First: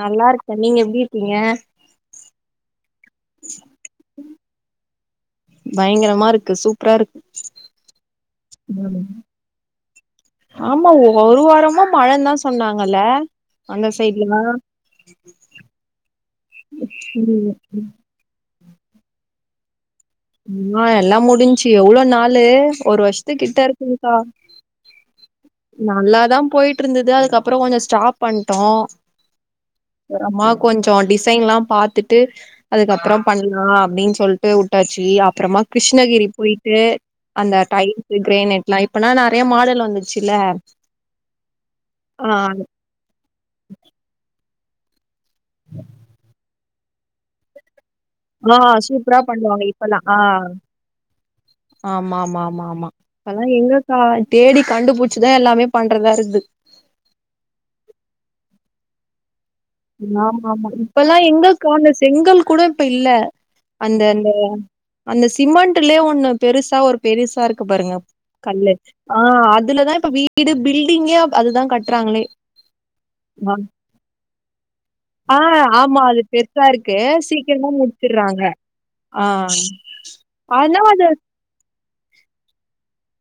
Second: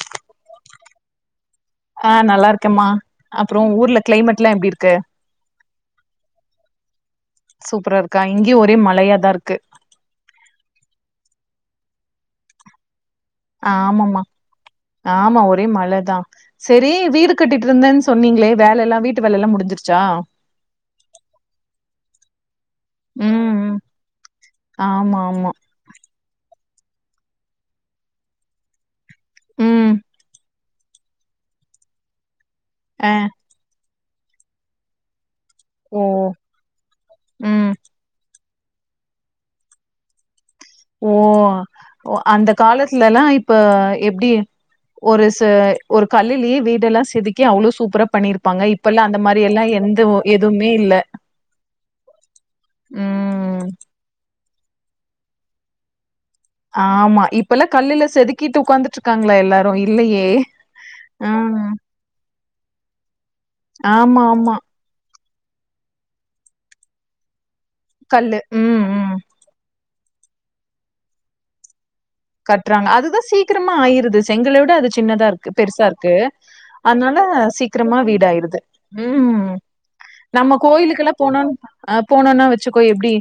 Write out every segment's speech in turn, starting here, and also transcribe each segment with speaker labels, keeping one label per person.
Speaker 1: நல்லா இருக்க நீங்க எப்டி இருக்கீங்க
Speaker 2: ஆ நல்லா இருக்கம்மா அப்றோ ஊர்ல கிளைமேட்ல்லா எப்டி இருக்கு
Speaker 1: பயங்கரமா இருக்கு சூப்பரா இருக்கு
Speaker 2: சூப்பரா இருக்கா இங்கியு ஒரே
Speaker 1: ம்
Speaker 2: மழையாதா இருக்கு
Speaker 1: ஆமா ஒரு வாரமா மழ தா சொன்னாங்கல
Speaker 2: ஆமாம்மா ஆமா ஒரே மழதா சரி வீடு கட்டிட்டு இருந்தேன் சொன்னீங்களே வேல எல்லா வீட்டு வேலல்லா முடிஞ்சிருச்சா
Speaker 1: ஆமா எல்லா முடிஞ்சு எவ்ள நாளு ஒரு வருஷத்து
Speaker 2: ம்
Speaker 1: கிட்ட
Speaker 2: ம்
Speaker 1: இருக்குங்கக்கா
Speaker 2: ஆமா ஆமா
Speaker 1: நல்லாதா போய்ட்டு இருந்துது அதுக்கப்புறோ கொஞ்ச ஸ்டாப் பண்ணிட்டோ
Speaker 2: ம்
Speaker 1: ஒரு அம்மாக் கொஞ்ச டிசைன்லா பாத்துட்டு
Speaker 2: ஆ
Speaker 1: அதுக்கப்புறோ பண் அப்டின்னு சொல்ட்டு உட்டாச்சு அப்பறமா
Speaker 2: ஓ
Speaker 1: கிருஷ்ணகிரி போய்ட்டு அந்த
Speaker 2: ம்
Speaker 1: டைம் கிரேனட் லா இப்பா நறைய மாடல் வந்துருச்சு இல்ல
Speaker 2: ஓ அந்த காலத்துலல்லா இப்ப எப்டி ஒரு ச ஒரு கல்லுலியே வீடெல்லா செதுக்கி அவ்ளோ சூப்பரா
Speaker 1: ஆ
Speaker 2: பண்ணிருப்பாங்க இப்ப எல்லா அந்த
Speaker 1: சூப்பரா
Speaker 2: மாரி எல்லா
Speaker 1: பண்ணுவாங்க
Speaker 2: எந்த
Speaker 1: இப்பல்லாம் ஆ
Speaker 2: எதுமே இல்ல
Speaker 1: ஆமா ஆமா ஆமா ஆமா அதல்லா
Speaker 2: ம்
Speaker 1: எங்க ஹ தேடி கண்டுபுடிச்சுதா எல்லாமே பண்றதா இருக்து
Speaker 2: ஆமா இப்பல்லா கல்லுல செதுக்கிட்டு உக்காந்து ட்ருக்காங்களா எல்லாரு இல்லையே
Speaker 1: ஆமா ஆமா இப்பல்லா
Speaker 2: ஆ
Speaker 1: எங்கக்கா அந்த செங்கல் கூட இப்ப இல்ல அந்த
Speaker 2: ஆமா
Speaker 1: அந்த
Speaker 2: ஆமா
Speaker 1: அந்த சிமெண்ட்லயே ஒண்ணு பெருசா ஒரு பெருசா இருக் பாருங்க கல்லு
Speaker 2: ம், ம்.
Speaker 1: ஆ அதுலதா இப்ப வீடு பில்டிங்கே அதுதா கட்றாங்களே
Speaker 2: கட்றாங்க அதுதா சீக்கிரமா ஆயிருது செங்கல விட அது சின்னதா
Speaker 1: ஆ
Speaker 2: இருக்கு பெருசா
Speaker 1: ஆமா
Speaker 2: இருக்கு
Speaker 1: அது பெருசா இருக்கு
Speaker 2: அதனால சீக்கிரமா வீடு
Speaker 1: முடிச்சிடுறாங்க
Speaker 2: ஆயிடுது
Speaker 1: ஆ
Speaker 2: ம் நம்ம
Speaker 1: ஆனா அது
Speaker 2: கோயிலுக்கெல்லா போனோன்னு அ போனோனா வச்சுக்கோ எப்டி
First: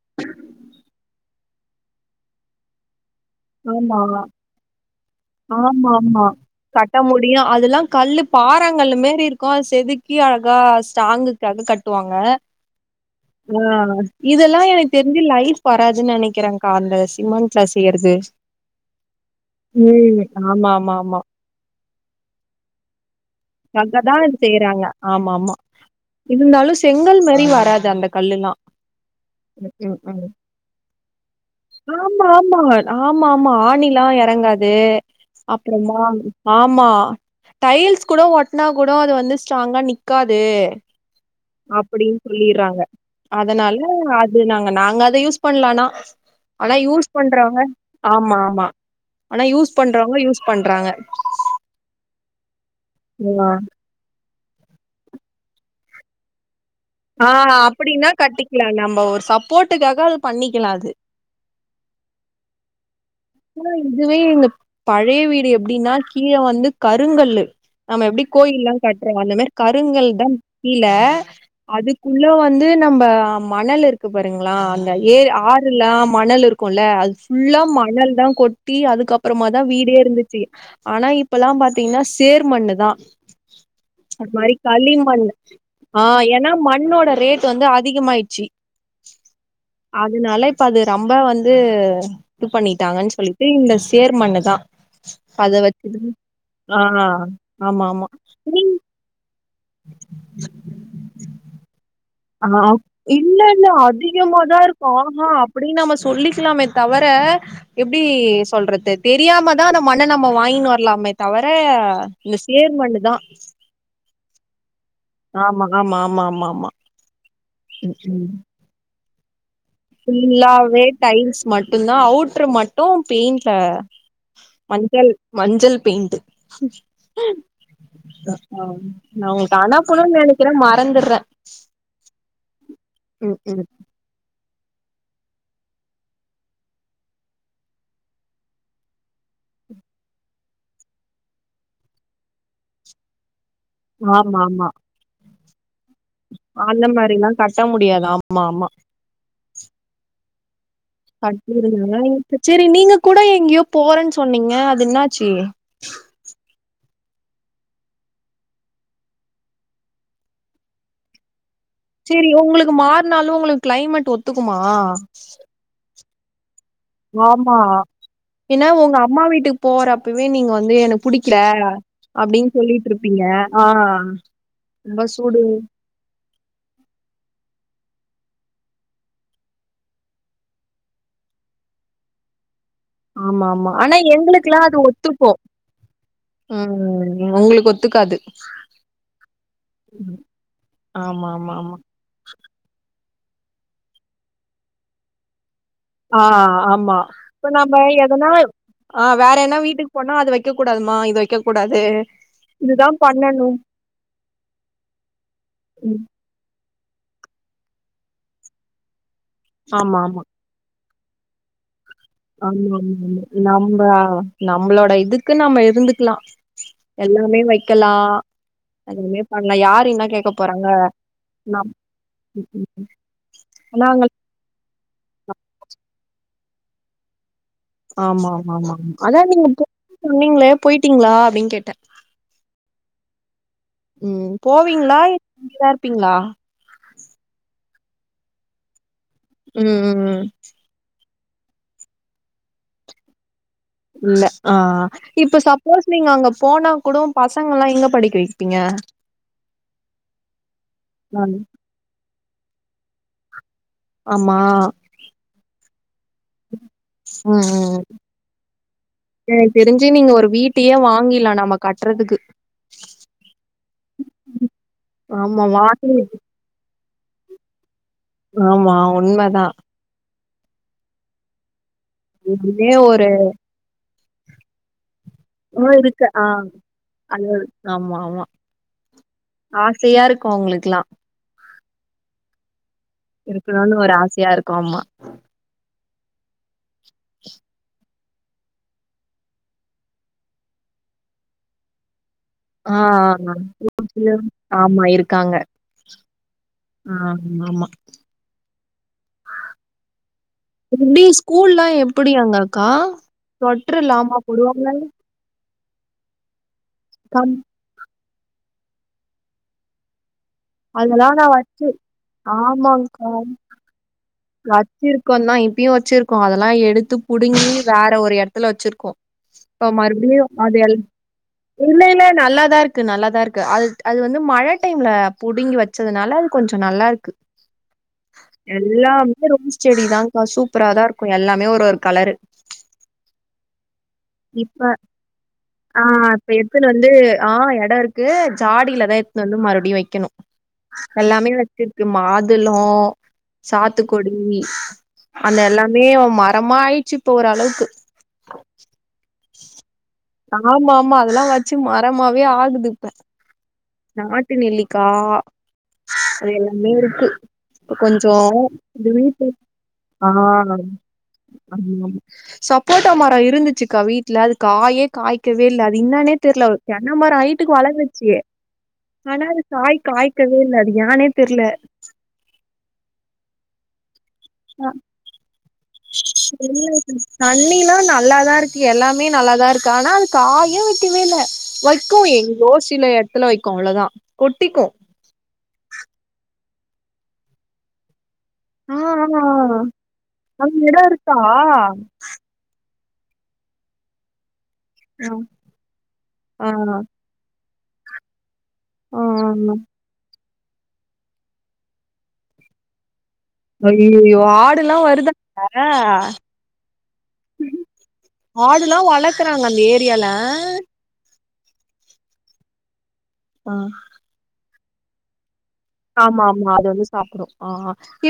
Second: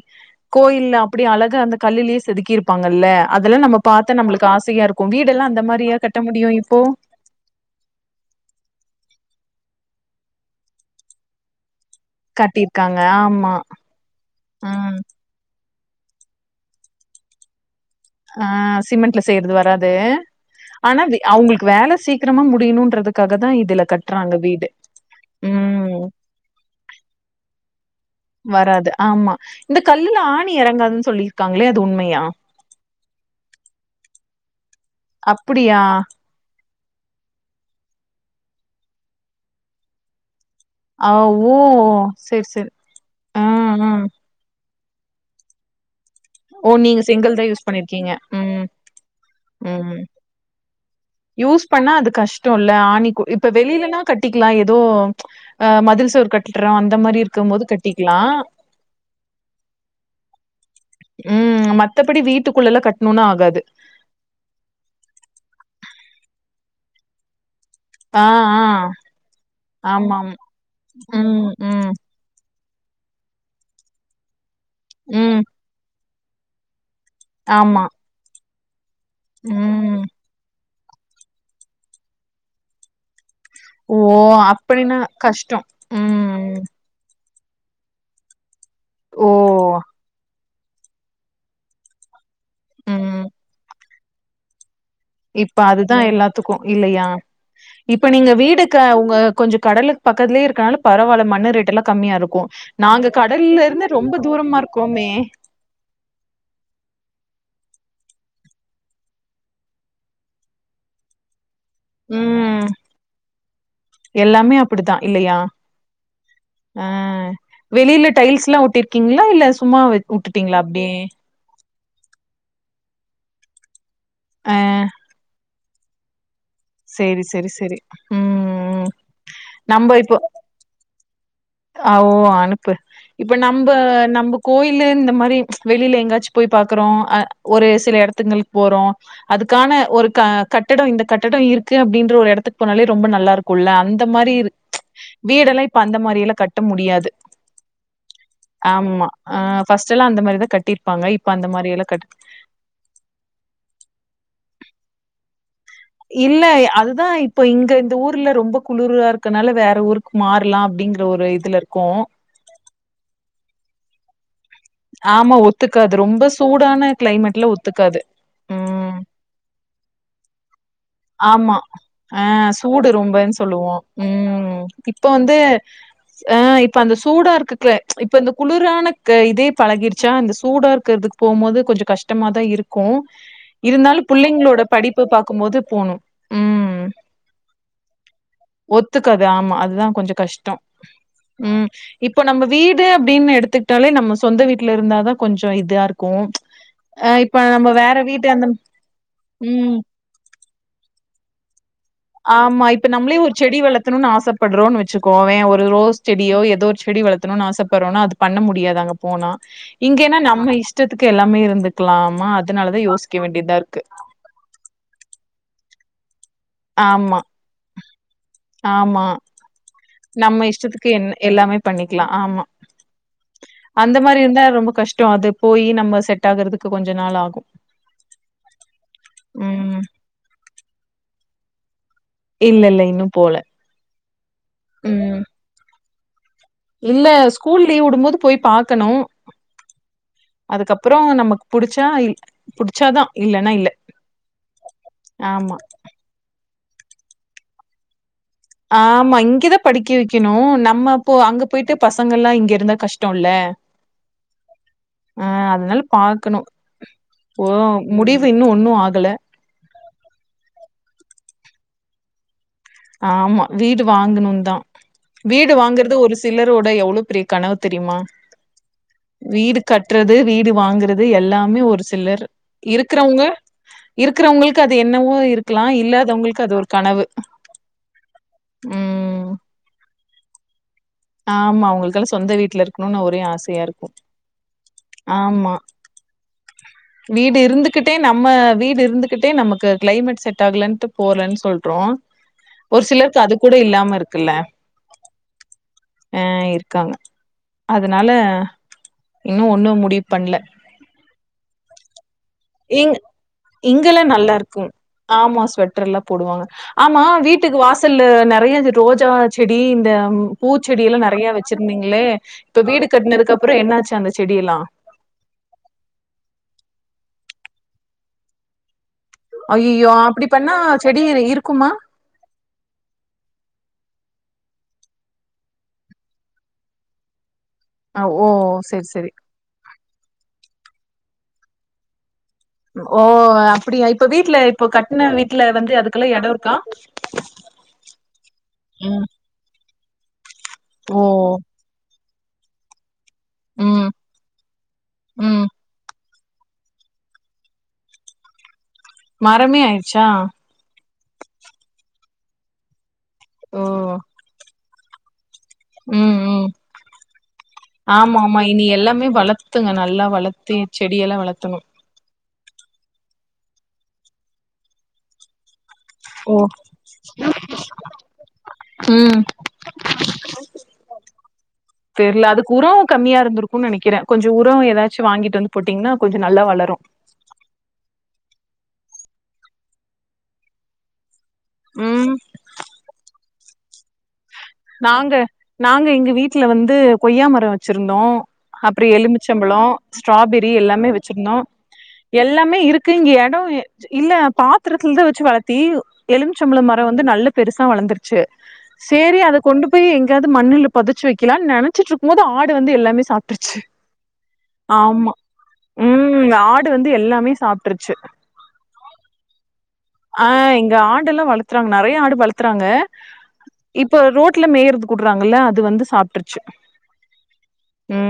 Speaker 2: கோயில்ல அப்டே அழகா அந்த கல்லுலே செதுக்கிருப் பாங்கல்ல அதெல்லா நம்ம
Speaker 1: ஆமா
Speaker 2: பாத்தா நம்மளுக்கு ஆசையா இருக்கு வீடெல்லா அந்த
Speaker 1: ஆமா
Speaker 2: மாரியா கட்ட
Speaker 1: ஆமா
Speaker 2: முடியு இப்போ
Speaker 1: கட்ட முடியு அதுல்லா கல்லு பாரங்கள் மாரி இருக்கும் செதுக்கி அழகா ஸ்ட்ராங்கு அது கட்டுவாங்க
Speaker 2: கட்டியிருக்காங்க. ஆமா.
Speaker 1: ஆஹ இதெல்லாம் எனக்கு
Speaker 2: ம்.
Speaker 1: தெரிஞ்ச லைப் இப்போ வராதுன்னு நினைக்கிறேங்க்கா அந்த சிமெண்ட்ல செய்யறது
Speaker 2: ஆஹ சிமெண்ட்ல செய்யறது வராது
Speaker 1: ம் ஆமா ஆமா
Speaker 2: ஆனா
Speaker 1: ஆமா
Speaker 2: அவங்களுக்கு வேலை சீக்கிரமா முடியணும்ன்றது காக தான் இதுல
Speaker 1: தங்கதா
Speaker 2: கட்டுறாங்க வீடு ம்
Speaker 1: இருந்தாலும் செங்கல் மாரி வராது அந்த கல்லுல்லா
Speaker 2: வராது ஆமா
Speaker 1: ம்
Speaker 2: இந்த
Speaker 1: ம்
Speaker 2: கல்லுல
Speaker 1: ம்
Speaker 2: ஆணி இறங்காதுன்னு சொல்லி
Speaker 1: ஆமா ஆமா ஆமா ஆமா ஆணிலாம் இறங்காது
Speaker 2: அப்டியா
Speaker 1: அப்புறமா ஆமா டைல்ஸ் கூட ஓட்டனா கூட அது வந்து ஸ்ட்ராங்கா நிக்காது
Speaker 2: ஆ ஓ
Speaker 1: அப்படின்னு
Speaker 2: சேரி சேரி
Speaker 1: சொல்லிறாங்க
Speaker 2: ஆ
Speaker 1: அதனால
Speaker 2: ஆ
Speaker 1: அது து இங்க நாங்க அத யூஸ் பண்ணலானா
Speaker 2: ஓ
Speaker 1: ஆனா
Speaker 2: நீங்க
Speaker 1: யூஸ்
Speaker 2: செங்கல் தா
Speaker 1: பண்றங்க
Speaker 2: யூஸ் பண்ணிருக்கீங்க
Speaker 1: ஆமா
Speaker 2: ம்
Speaker 1: ஆமா ஆனா யூஸ்
Speaker 2: ம்
Speaker 1: பண்றவங்க யூஸ் பண்றாங்க
Speaker 2: யூஸ் பண்ணா அது கஷ்டம் இல்ல ஆணி கு
Speaker 1: ஆ
Speaker 2: இப்ப வெளிலனா கட்டிக்கலாம் ஏதோ மதில் சுவர் கட்றோம்
Speaker 1: ஆ அப்டின்னா கட்டிக்கலாம் நம்ம ஒரு சப்போர்ட்டுக்காக அது பண்ணிக்கலாம் அது
Speaker 2: ம் மத்தபடி வீட்டுக்குள்ள எல்லாம் கட்டணும்னா ஆ
Speaker 1: ஆ இதுவே இந்த பழைய வீடு எப்டின்னா கீழே வந்து கருங்கல்லு நம்ம எப்டி
Speaker 2: ஆ ஆ
Speaker 1: கோயில்லாம் கட்டுறோம் அந்த மாரி கருங்கள்
Speaker 2: ஆமாம்
Speaker 1: தான் கீழ
Speaker 2: ம் ம்
Speaker 1: அதுக் உள்ள வந்து நம்ப மணல் இருக்கு பாருங்களா அந்த ஏ
Speaker 2: ம்
Speaker 1: ஆ லா மணல் இருக்குல அது ஃபுல்லா
Speaker 2: ஆமா
Speaker 1: மணல் தான் கொட்டி அதுக்கப்புறமா தான் வீடே
Speaker 2: ம்
Speaker 1: இருந்துச் சி ஆனா இப்பல்லாம் பாத்தீங்கன்னா சேர்மண்ணு தான்
Speaker 2: ஓ
Speaker 1: அது மாரி களி
Speaker 2: அப்படின்னா
Speaker 1: மண்ணு
Speaker 2: கஷ்டோ
Speaker 1: ஆ ஏன்னா
Speaker 2: ம்
Speaker 1: மண்ணோட ரேட் ட் வந்து அதிகமாயிச்சி
Speaker 2: ஓ
Speaker 1: அதனாலப் ப்ப அது ரொம்ப வந்து இது பண்ணிட் டாங்கன்னு
Speaker 2: ம்
Speaker 1: சொல்லிட்டு இந்தஸ் சேர் மண்ணுதான்
Speaker 2: இப்ப அதுதான் எல்லாத்துக்கும் இல்லையா
Speaker 1: ஆமா ஆமா
Speaker 2: இப்ப நீங்க
Speaker 1: நீங்
Speaker 2: வீடுக்கு உங்க கொஞ்ச கடலுக்கு பக்கத்லே இருக்கனால பரவாயில்ல மண்ணு ரேட்டல்லாம் கம்மியா இருக்கும்
Speaker 1: ஹலோ இல்ல இல்ல
Speaker 2: தூரமா
Speaker 1: அதிகமாதான் இருக்கும்
Speaker 2: இருக்கோமே
Speaker 1: ஆஹா அப்டி நம்ம சொல்லிக்கலாமே தவிர எப்டி சொல்றது தெரியாம தான் அந்த மண்ண நம்ம வாங்கினு வர்லாமே தவிர அ இந்த
Speaker 2: ம்
Speaker 1: சேர்மண்ணு தான்
Speaker 2: எல்லாமே அப் புடி தான் இல்லையா
Speaker 1: ஆமா ஆமா ஆமா ஆமா ஆமா
Speaker 2: ஆ
Speaker 1: ம்
Speaker 2: வெளில
Speaker 1: ம்
Speaker 2: டைல்ஸ்ல்லாம் ஒட்டிருக்கீங்களா இல்ல சு சும்மா வி வுட்டுட்டீங்களா அப்டே
Speaker 1: மட்டும்தான் அவுட்ரு மட்டும் பெயிண்ட்ல
Speaker 2: ஆ
Speaker 1: மஞ்சள் மஞ்சள் பெயிண்ட்
Speaker 2: சேரி செரி செரி
Speaker 1: நான் உனக்கு அனுப்பனுனு நெனைக்குற மறந்துறேன்
Speaker 2: அ ஓ அனுப்பு இப்ப
Speaker 1: ம்
Speaker 2: நம்ப நம்பு கோயிலு இந்த மாரி வெளில எங்காச்சும் போய் பாக்குறோம் அ ஒரு சில எடத்துங்களுக்கு போறோம் அதுக்கான ஒரு க கட்டடம் இந்த கட்டடம் இருக்கு அப்டின்ற ஒரு எடத்துக்கு போனாலே ரொம்ப நல்லா இருக்கும் குள்ள அந்த மாரி
Speaker 1: ஆமா
Speaker 2: இரு
Speaker 1: ஆமா
Speaker 2: வீடெல்லாம் இப்ப அந்த மாரி எல்லா கட்ட
Speaker 1: அந்த
Speaker 2: முடியாது
Speaker 1: மாரிலாம் கட்ட முடியாது ஆமா ஆமா
Speaker 2: ஆ ஃபர்ஸ்டெல்லாம் அந்த மாரிதான் கட்டிருப்பாங்க இப்ப அந்த மாரிலா கட்
Speaker 1: கட்டிருந்தாங்க செரி நீங்க கூட எங்கேயோ போறேன்னு சொன்னீங்க அது என்னாச்சு
Speaker 2: இல்ல அதுதா இப்போ இங்க இந்த ஊர்ல ரொம்ப குளிரா இருக்கனால வேற ஊருக் மாற்லாம் அப்டிங்கற ஒரு இதுல இருக்கோ
Speaker 1: செரி உங்களுக்கு மாற்னாலு உங்களுக்கு கிளைமேட் ஒத் த்துக்குமா
Speaker 2: ஆமா ஒத்துக்காது ரொம்ப சூடான கிளைமேட்ல
Speaker 1: ஆமா
Speaker 2: ஒத்துக்காது
Speaker 1: பின்ன உங்க
Speaker 2: ம்
Speaker 1: அம்மா வீட்டுக்கு போறப்பவே நீங்க வந்து எனக்
Speaker 2: ஆமா அ சூடு
Speaker 1: இருப்பீங்க
Speaker 2: ரொம்பன்
Speaker 1: ஆ
Speaker 2: சொல்லுவோ ம்
Speaker 1: ரொம்ப
Speaker 2: இப்போ வந்து
Speaker 1: சூடு
Speaker 2: ஆ இப்ப அந்த சூடா இருக்க கிளை இப்ப இந்த குளுரானக் இதே பழகிடுச்சா அந்த சூடா இருக்கறதுக் போம்போது கொஞ்ச கஷ்டமா தா இருக்கு
Speaker 1: ஆமா ஆமா ஆனா
Speaker 2: இருந்தாலு
Speaker 1: எங்களுக்குல்லா
Speaker 2: புள்ளைங்களோட
Speaker 1: அது
Speaker 2: படிப்பு
Speaker 1: ஒத்துக்கு
Speaker 2: பாக்கும் போது
Speaker 1: ம் உங்களுக் ஒத்துக்காது
Speaker 2: ஒத்துக்காது ஆமா அதுதா கொஞ்ச கஷ்ட
Speaker 1: ஆமா ஆமா
Speaker 2: ம்
Speaker 1: ஆமா
Speaker 2: இப்போ நம்ம வீடு அப்டின் எடுத்துக்கிட்டாலே நம்ம சொந்த வீட்ல இருந்தா தா கொஞ்ச இதா இருக்
Speaker 1: ஆ ஆமா இப்ப நாம
Speaker 2: வீட்டு
Speaker 1: எதனா
Speaker 2: அந்த
Speaker 1: ஆ வேற என்ன
Speaker 2: ம்
Speaker 1: வீட்டுக் போனா அது வெக்க கூடாதுமா இது வைக்க கூடாது
Speaker 2: ஆமா இப்ப
Speaker 1: இதுதா
Speaker 2: நம்மளே ஒரு
Speaker 1: பண்ணணு
Speaker 2: செடி வளர்த்தணுனு ஆசப்படுறோ வச்சுக்கோவே ஒரு ரோஸ்
Speaker 1: ம்
Speaker 2: செடியோ ஏதோ ஒரு செடி வளத்தணுனு ஆசைப்படுறோனா அது பண்ண முடியாது அங்க போனா
Speaker 1: ஆமா
Speaker 2: இங்கனா
Speaker 1: ஆமா
Speaker 2: நம்ம இஷ் ஷ்டத்துக்கு எல்லாமே இருந்துக்லா
Speaker 1: ஆமா ஆமா ஆமா நம்ப நம்பளோட இதுக்கு நம்ம இருந்துக்லா
Speaker 2: ஆமா
Speaker 1: எல்லாமே வைக்கலா
Speaker 2: ஆமா
Speaker 1: எல்லாமே பண்ணலா யாரு என்ன கேக்க
Speaker 2: நம்ம
Speaker 1: போறாங்க
Speaker 2: இஷ்டத்துக்கு என் எல்லாமே பண்ணிக்லா ஆமா அந்த
Speaker 1: நம்மளாங்க
Speaker 2: மாரி இருந்தா ரொம்ப கஷ்ட அது போய் நம்ம செட் ஆகுறதுக்கு கொஞ்ச நாள் ஆகு
Speaker 1: ஆமா ஆமா ஆமா ஆமா அதான் நீங்க போ
Speaker 2: ம்
Speaker 1: சொன்னீங்ளே போயிட்டீங்ளா அப்டின் கேட்ட
Speaker 2: இல்ல இல்ல இன்னு போல
Speaker 1: ம் போவீங்ளா இல்
Speaker 2: ம்
Speaker 1: இங்கதா இருப்பீங்ளா
Speaker 2: இல்ல ஸ்கூல் லீவ் வுடும்போது போய் பாக்கணு
Speaker 1: ம் ம் ம்
Speaker 2: அதுக்கப்றோ நமக்கு புடிச்சா இல் புடிச்சாதா இல்லன்னா இல்ல
Speaker 1: இல்ல ஆ இப்போ
Speaker 2: ஆமா
Speaker 1: சப்போஸ் நீங்க அங்க போனா கூடோ பசங்கல்லா எங்க படிக்க வெக்
Speaker 2: ஆமா இங்கதா படிக்க வெக்கணு நம்மப்போ
Speaker 1: ம்.
Speaker 2: அங்க போயிட்டு பசங்கல்லா இங்கயிருந்தா கஷ்டோல்ல
Speaker 1: ஆமா
Speaker 2: அ அதனால பாக்கனு
Speaker 1: ம்
Speaker 2: இப்போ
Speaker 1: ம்
Speaker 2: முடிவு இன்னு ஒன்னு ஆகல
Speaker 1: எனக்கு தெரிஞ்சு நீங்க ஒரு வீட்டையே வாங்கிலா நாம கட்றதுக்கு
Speaker 2: ஆமா வீடு வாங்கணுதா
Speaker 1: ஆமா
Speaker 2: வீடு
Speaker 1: வாங்கி
Speaker 2: வாங்கற்து ஒரு சிலர் யோட எவ்ளோ பெரிய கனவு தெரியுமா
Speaker 1: ஆமா உண்மதா
Speaker 2: ட்டுறது வீடு வாங்கறது எல்லாமே ஒரு சிலர்
Speaker 1: ஒரே ஒரு
Speaker 2: இருக்றவுங்க இருக்றவங்களுக்கு அது என்னவோ இருக்கலா
Speaker 1: இன்னும் இருக்கு ஆ
Speaker 2: இல்லாதவங்களுக்கு அது ஒரு கனவு
Speaker 1: அது ஆமா ஆமா
Speaker 2: ம்
Speaker 1: ஆசையாயிருக்கு அவுங்களுக்கெல்லா
Speaker 2: ஆமா அவுங்களுக்கெல்லா சொந்த வீட்ல இருக்கணுன் ஒரே
Speaker 1: இருக்கணும்னு
Speaker 2: ஆசையாருக்கு
Speaker 1: ஒரு ஆசையா இருக்கு ஆமா
Speaker 2: ஆமா வீடு இருந்துகிட்டே நம்ம வீடு இருந்துகிட்டே நமக்கு கிளைமேட் செட் ஆகலட்டு போலன் சொல்றோ
Speaker 1: ஆ
Speaker 2: ஒரு சிலருக்கு
Speaker 1: அ
Speaker 2: அது கூட இல்லாம
Speaker 1: [unintelligible]
Speaker 2: இருக்குல்ல
Speaker 1: ஆமா இருக்காங்க
Speaker 2: அ இருக்காங்க
Speaker 1: ஆமாமா
Speaker 2: அதனால இன்னு ஒண்ணு முடிவு பண்ல
Speaker 1: எப்டி ஸ்கூல்லா எப்டி அங்கக்கா
Speaker 2: இங் இங்கெல்லா
Speaker 1: சொட்ருலாமா
Speaker 2: நல்லா இருக்கு
Speaker 1: போடுவாங்க
Speaker 2: ஆமா ஸ்வெட்டர்ல்லா போடுவாங்க ஆமா
Speaker 1: கம்
Speaker 2: வீட்டுக்கு வாச சல்லு நறைய இந்த ரோஜா செடி இந்த பூச்செடி எல்லா
Speaker 1: அதெல்லா நா
Speaker 2: நறைய
Speaker 1: வ
Speaker 2: வெச்சிருந்தீங்ளே இப்ப வீடு
Speaker 1: ஆமாக்கா
Speaker 2: கட்னதுக்கு அப்றோ என்னாச்சு அந்த செடி எல்லா
Speaker 1: வெச்சிருக்கோந்தா இப்பயு வெச்சிர்கோ அதெல்லா எடுத்து புடுங்கி வேற ஒரு எடத்துல வெச்சிருக்கோ இப்ப
Speaker 2: ஐயயோ
Speaker 1: மறுபடியு
Speaker 2: அப்டி பண்ணா
Speaker 1: அது எல்
Speaker 2: செடி இருக்குமா
Speaker 1: இல்ல இல்ல நல்லாதா இருக் கு நல்லாதா இருக்கு அது அது வந்து மழை டைம்ல புடுங்கி வெச்சதுனால அது கொஞ்சோ நல்லா இருக்கு
Speaker 2: ஓ செரி செரி
Speaker 1: எல்லாமே ரோஸ் செடிதான்க்கா சூப்பரா தா இருக்கு எல்லாமே ஒரு ஒரு கலரு
Speaker 2: ஓ அப்படியா இப்ப வீட்ல இப்ப கட்ன வீட்ல வந்து
Speaker 1: ஆ
Speaker 2: அதுக்கெல்லா
Speaker 1: இப்ப
Speaker 2: எடோ இருக்கா
Speaker 1: எத்துன்னு வந்து ஆ எடோ இருக் கு ஜாடியிலதா
Speaker 2: ம்.
Speaker 1: எத்துனு வந்து மறுபுடியு வைக்கனு எல்லாமே
Speaker 2: ஓ!
Speaker 1: வெச்சிருக்கு மாதுளோ சாத்
Speaker 2: ம்,
Speaker 1: துக்குடி அந்த
Speaker 2: ம்.
Speaker 1: எல்லாமே மரமா ஆயிச்சு இப்ப ஓரளவுக்கு
Speaker 2: மரமே ஆயிர்ச்சா
Speaker 1: ஆமா ஆமா அதெல்லா வெச்சு மரமாவே ஆகுது
Speaker 2: ஓ!
Speaker 1: நாட்டு நெல்லிக்கா
Speaker 2: ம்,
Speaker 1: அது
Speaker 2: ம்.
Speaker 1: எல்லாமே இருக்கு இப்ப கொஞ்சோ
Speaker 2: ஆமா, ஆமா. இனி எல்லாமே
Speaker 1: [unintelligible]
Speaker 2: வளர்த்துங்க. நல்லா
Speaker 1: ஆ
Speaker 2: வளர்த்து செடியெல்லாம் வளர்த்தணும்.
Speaker 1: ஆமா சப்போட்டா மரோ இருந்துச்சுக்கா வீட்ல அது காயே காய்க் கவேயில்ல அது இன்னானே
Speaker 2: ஓ!
Speaker 1: தெர்ல தென்னமரோ ஐட்டுக்கு வளந்துச்சு
Speaker 2: ம்.
Speaker 1: ஆனா அது காய் காய்க்கவே இல்ல அது ஏனே தெர்ல
Speaker 2: தெர்ல அதுக்கு உரோ கம்மியா இருந்துருக்கு நனைக்கற கொஞ்சோ உரோ ஏதாச்சு வாங்கிட்டு வந்து போட்டீங்கன்னா, கொஞ்சம் நல்லா
Speaker 1: தெர்லங்க
Speaker 2: வளரும்.
Speaker 1: தண்ணிலா நல்லாதா இருக்கு எல்லாமே நல்லாதா இருக்கு ஆனா அது காயு வெக்கவே இல்ல வைக்கும்
Speaker 2: ம்.
Speaker 1: எங்கோ சில எடத்துல வைக்கு அவ்ளோதா கொட்டிக்கு
Speaker 2: நாங்க நாங்க எங்க வீட்ல வந்து கொய்யா மரோ வச்சிருந்தோ
Speaker 1: ஆ
Speaker 2: அப்புறோ
Speaker 1: ஆ
Speaker 2: எலுமிச்சம்பழோ ஸ்ட்ராபெரி
Speaker 1: அங்க எடோ
Speaker 2: எல்லாமே
Speaker 1: இருக்கா
Speaker 2: வச்சிருந்தோ எல் எல்லாமே இருக்கு இங்க எடோ இல்ல பா த்துறத்துல தா
Speaker 1: ஆ
Speaker 2: வச்சு வளத்தி
Speaker 1: ஆ
Speaker 2: எலுச்சம்பழம் மரோ வந்து நல்ல பெருசா வளர்ந்துருச்சு
Speaker 1: ஆ ஆ.
Speaker 2: சேரி அத கொண்டு போய் எங்காவது மண்ணுல பொதச்சு வைக்கலான் நெனச்சிட்ருக்கும் போது ஆடு வந்து எல்லாமே சாப்
Speaker 1: ஐயையோ ஆடுல்லா
Speaker 2: ஆமா
Speaker 1: வருதாங்க
Speaker 2: ம் ஆடு வந்து எல்லாமே சாப்ட்டுருச்சு
Speaker 1: ஆடுல்லா வளர்க்கறாங்க அந்த ஏரியால
Speaker 2: அந்த ஆடெல்லா வள த்றாங்க நறைய ஆடு வளர்த்தறாங்க
Speaker 1: ஆ
Speaker 2: இப்ப ரோட்ல மேய்றதுக் உட்றாங்கல்ல அது வந்து
Speaker 1: ஆமா
Speaker 2: சாப்ட்ருச்சு
Speaker 1: ஆமா அது வந்து சாப்ட்ரு ஆ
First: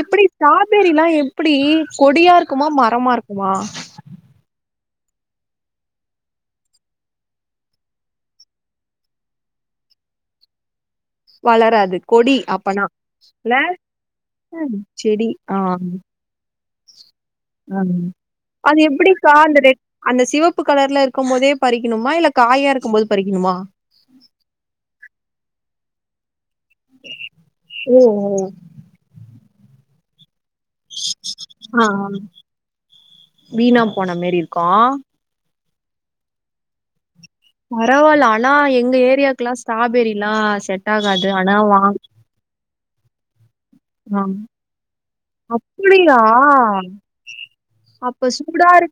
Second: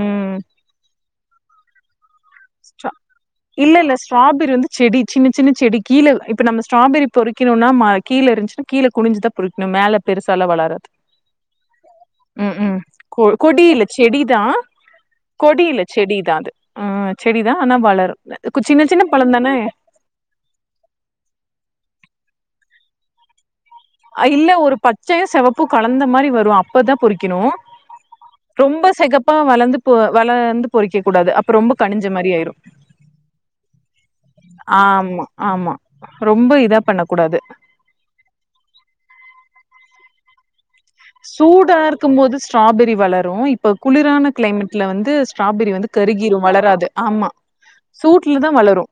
Speaker 1: எப்டி ஸ்டராபெரி எல்லா எப்டி கொடியா இருக்குமா
Speaker 2: ஸ்டா
Speaker 1: மரமா இருக்குமா
Speaker 2: இல்ல இல்ல ஸ்ட்ராபெரி வந்து செடி சின்ன சின்ன செடி கீழ இப்ப நம்ம ஸ்ட்ராபெரி பொறிக்கணுனா மா கீழ இருந்துச்னா கீழ குனுஞ்சுதா பொறிக்கணு மேல பெருசால வளராது
Speaker 1: வளராது கொடி
Speaker 2: ம் ம்
Speaker 1: அப்பனா
Speaker 2: கொ
Speaker 1: இல்ல
Speaker 2: கொடியில்ல செடிதா
Speaker 1: செடி ஆ
Speaker 2: கொடியில்ல செடி தா அது ம் செடிதா ஆனா
Speaker 1: ஆ.
Speaker 2: வளரு
Speaker 1: அது
Speaker 2: சின்ன சின்ன பழோ
Speaker 1: எப்டிக்கா
Speaker 2: தான
Speaker 1: அந்த ரெட் அந்த சிவப்பு கலர்ல இருக்கும் மோதே பறிக்கணுமா இல்ல காயா இருக்கும் போது பறிக்கணுமா
Speaker 2: இல்ல ஒரு பச்சையு செவப்பு கலந்த மாரி வரு அப் இப்பதா பொறிக்கணு
Speaker 1: ஓ ஓ
Speaker 2: ரொம்ப செகப்பா வளர்ந்து போ வளந்து பொறிக்க கூடாது அப்ப ரொம்ப
Speaker 1: ஆ ஆ
Speaker 2: கனிஞ்ச மாரி ஆயிரு
Speaker 1: வீணா போன மாரி இருக்கா
Speaker 2: ஆமா ஆமா ரொம்ப இதா பண்ண கூடாது
Speaker 1: பரவால்ல ஆனா எங்க ஏரியாக்குல்லா ஸ்டாபெரிலா செட் ஆகாது ஆனா
Speaker 2: சூடா
Speaker 1: வாங்
Speaker 2: இருக்கும் போது ஸ்ட்ராபெரி வளரு இப்ப
Speaker 1: ஆ
Speaker 2: குளிரான கிளைமெட்ல வந்து ஸ்ட்ராபெரி வந்து
Speaker 1: அப்டியா
Speaker 2: கருகீரு வளராது ஆமா
Speaker 1: அப்ப
Speaker 2: சூட்லதா
Speaker 1: சூடா இரு
Speaker 2: வளரு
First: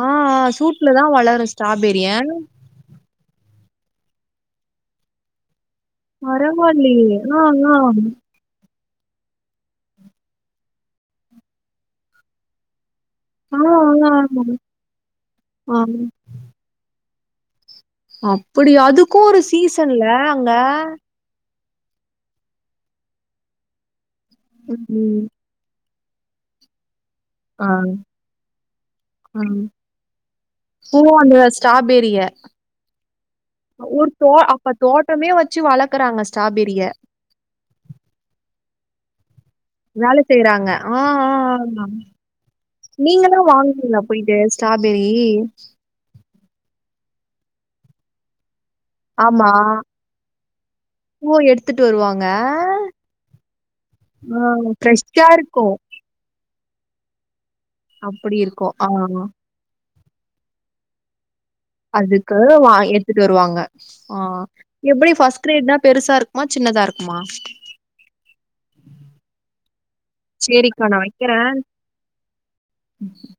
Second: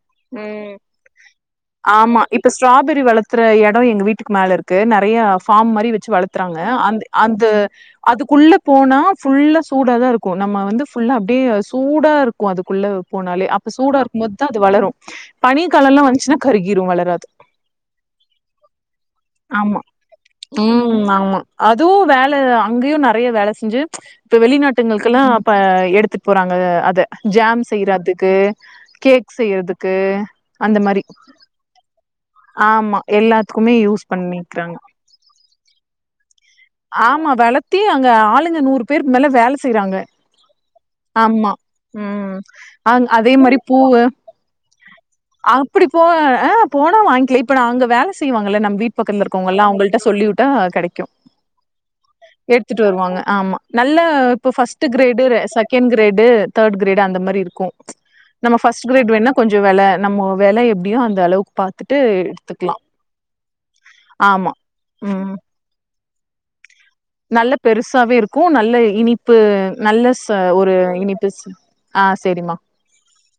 Speaker 1: ஆ ஆ சூட்ல தா வளரு ஸ்ட்ராபெரி அ
Speaker 2: மா இப்ப ஸ்ட்ராபெரி வளத்துற எடொ எங்க வீட்டுக்கு மேல இருக்கு நொறைய ஃபார்ம் மாரி வச்சு த்துறாங்க அந்
Speaker 1: பரவாயில்லையே ஆ
Speaker 2: அந்த
Speaker 1: ஆ
Speaker 2: அதுக்குள்ள போனா ஃபுல்லா சூடா தா இருக்கு நம்ம வந்து ஃபுல்லா அப்டியே சூடா இருக்கு அதுக்குள்ள போனாலே
Speaker 1: ஆ
Speaker 2: அப்ப சூடா
Speaker 1: ஆ
Speaker 2: இருக்கு போது தா அது வளரு பனி
Speaker 1: ஆ
Speaker 2: காலொலா வந்துச்சுன்னா கருகிரு வளராது
Speaker 1: அப்புடியா அதுக்கு ஒரு
Speaker 2: ஆமா
Speaker 1: சீசன்ல அங்க
Speaker 2: ம் ஆமா அதுவு வேல அங்கயு நெறைய வேல செஞ்சு இப்ப வெளிநாட்டுங்களுக்கெல்லா
Speaker 1: ம்
Speaker 2: இப்ப எடுத்துட் போறாங்க அது ஜாம்
Speaker 1: ஆ
Speaker 2: செய்றாதுக்கு கேக்
Speaker 1: ஆ
Speaker 2: செய்யற்துக்கு அந்த
Speaker 1: ஓ
Speaker 2: மாரி
Speaker 1: அந்த ஸ்ட்ராபெரிய
Speaker 2: ஆமா எல்லாத்துக்குமே யூஸ் பண்ணிக்றாங்க
Speaker 1: எப்பமே வச்சு வளக்கறாங்க ஸ்ட்ராபெரிய
Speaker 2: ஆமா வளத்தி அங்க ஆளுங்கள நூறு பேருக்கு மேல வேல செய்றாங்க
Speaker 1: வேல செய்றாங்க ஆ ஆ ஆமா
Speaker 2: ம் அங் அதே
Speaker 1: நீங்களா
Speaker 2: மாரி பூவு
Speaker 1: வாங்குறீங்ளா போயிட்டு ஸ்ட்ராபெரி
Speaker 2: அப்டி போ அ போனா வாங்கிக்லா இப்ப நா அங்க வேல செய்வாங்கல நம்ம வீட் பக்கத்ல இருக்கவுங்கல்லா அவுங்கள்ட்ட சொல்லிவிட்டா கெடைக்கு
Speaker 1: போ எடு
Speaker 2: எட்த்துட்டு வருவாங்க ஆமா நல்ல
Speaker 1: ஆ
Speaker 2: இப்ப ஃபஸ்ட்டு கிரேடு
Speaker 1: ஃப்ரெஷ்ஷா
Speaker 2: ரெ
Speaker 1: இருக்கு
Speaker 2: செகண்ட் கிரேடு தேர்ட் கிரேடு அந்த மாரி இருக்கு
Speaker 1: அப்படி
Speaker 2: நம்ம
Speaker 1: இருக்கு
Speaker 2: ஃபஸ்ட்
Speaker 1: ஆ
Speaker 2: கிரேடு வேணுனா கொஞ்ச ச வெல நம்ம வெல எப்டியோ அந்த அளவுக்கு பாத்
Speaker 1: அதுக்கு வா எட்த்துட்டு வருவாங்க ஆ
Speaker 2: ஆமா
Speaker 1: எப்புடி
Speaker 2: ம்
Speaker 1: ஃபஸ்ட் கிரேட்னா பெருசா இருக்கு குமா சின்னதா இருக்குமா
Speaker 2: நல்ல பெருசாவே இருக்கு நல்ல இனிப்பு நல்ல ச ஒரு
Speaker 1: சேரிக்கா
Speaker 2: இனிப்பு ச ஆ சேரிம்மா
Speaker 1: ம்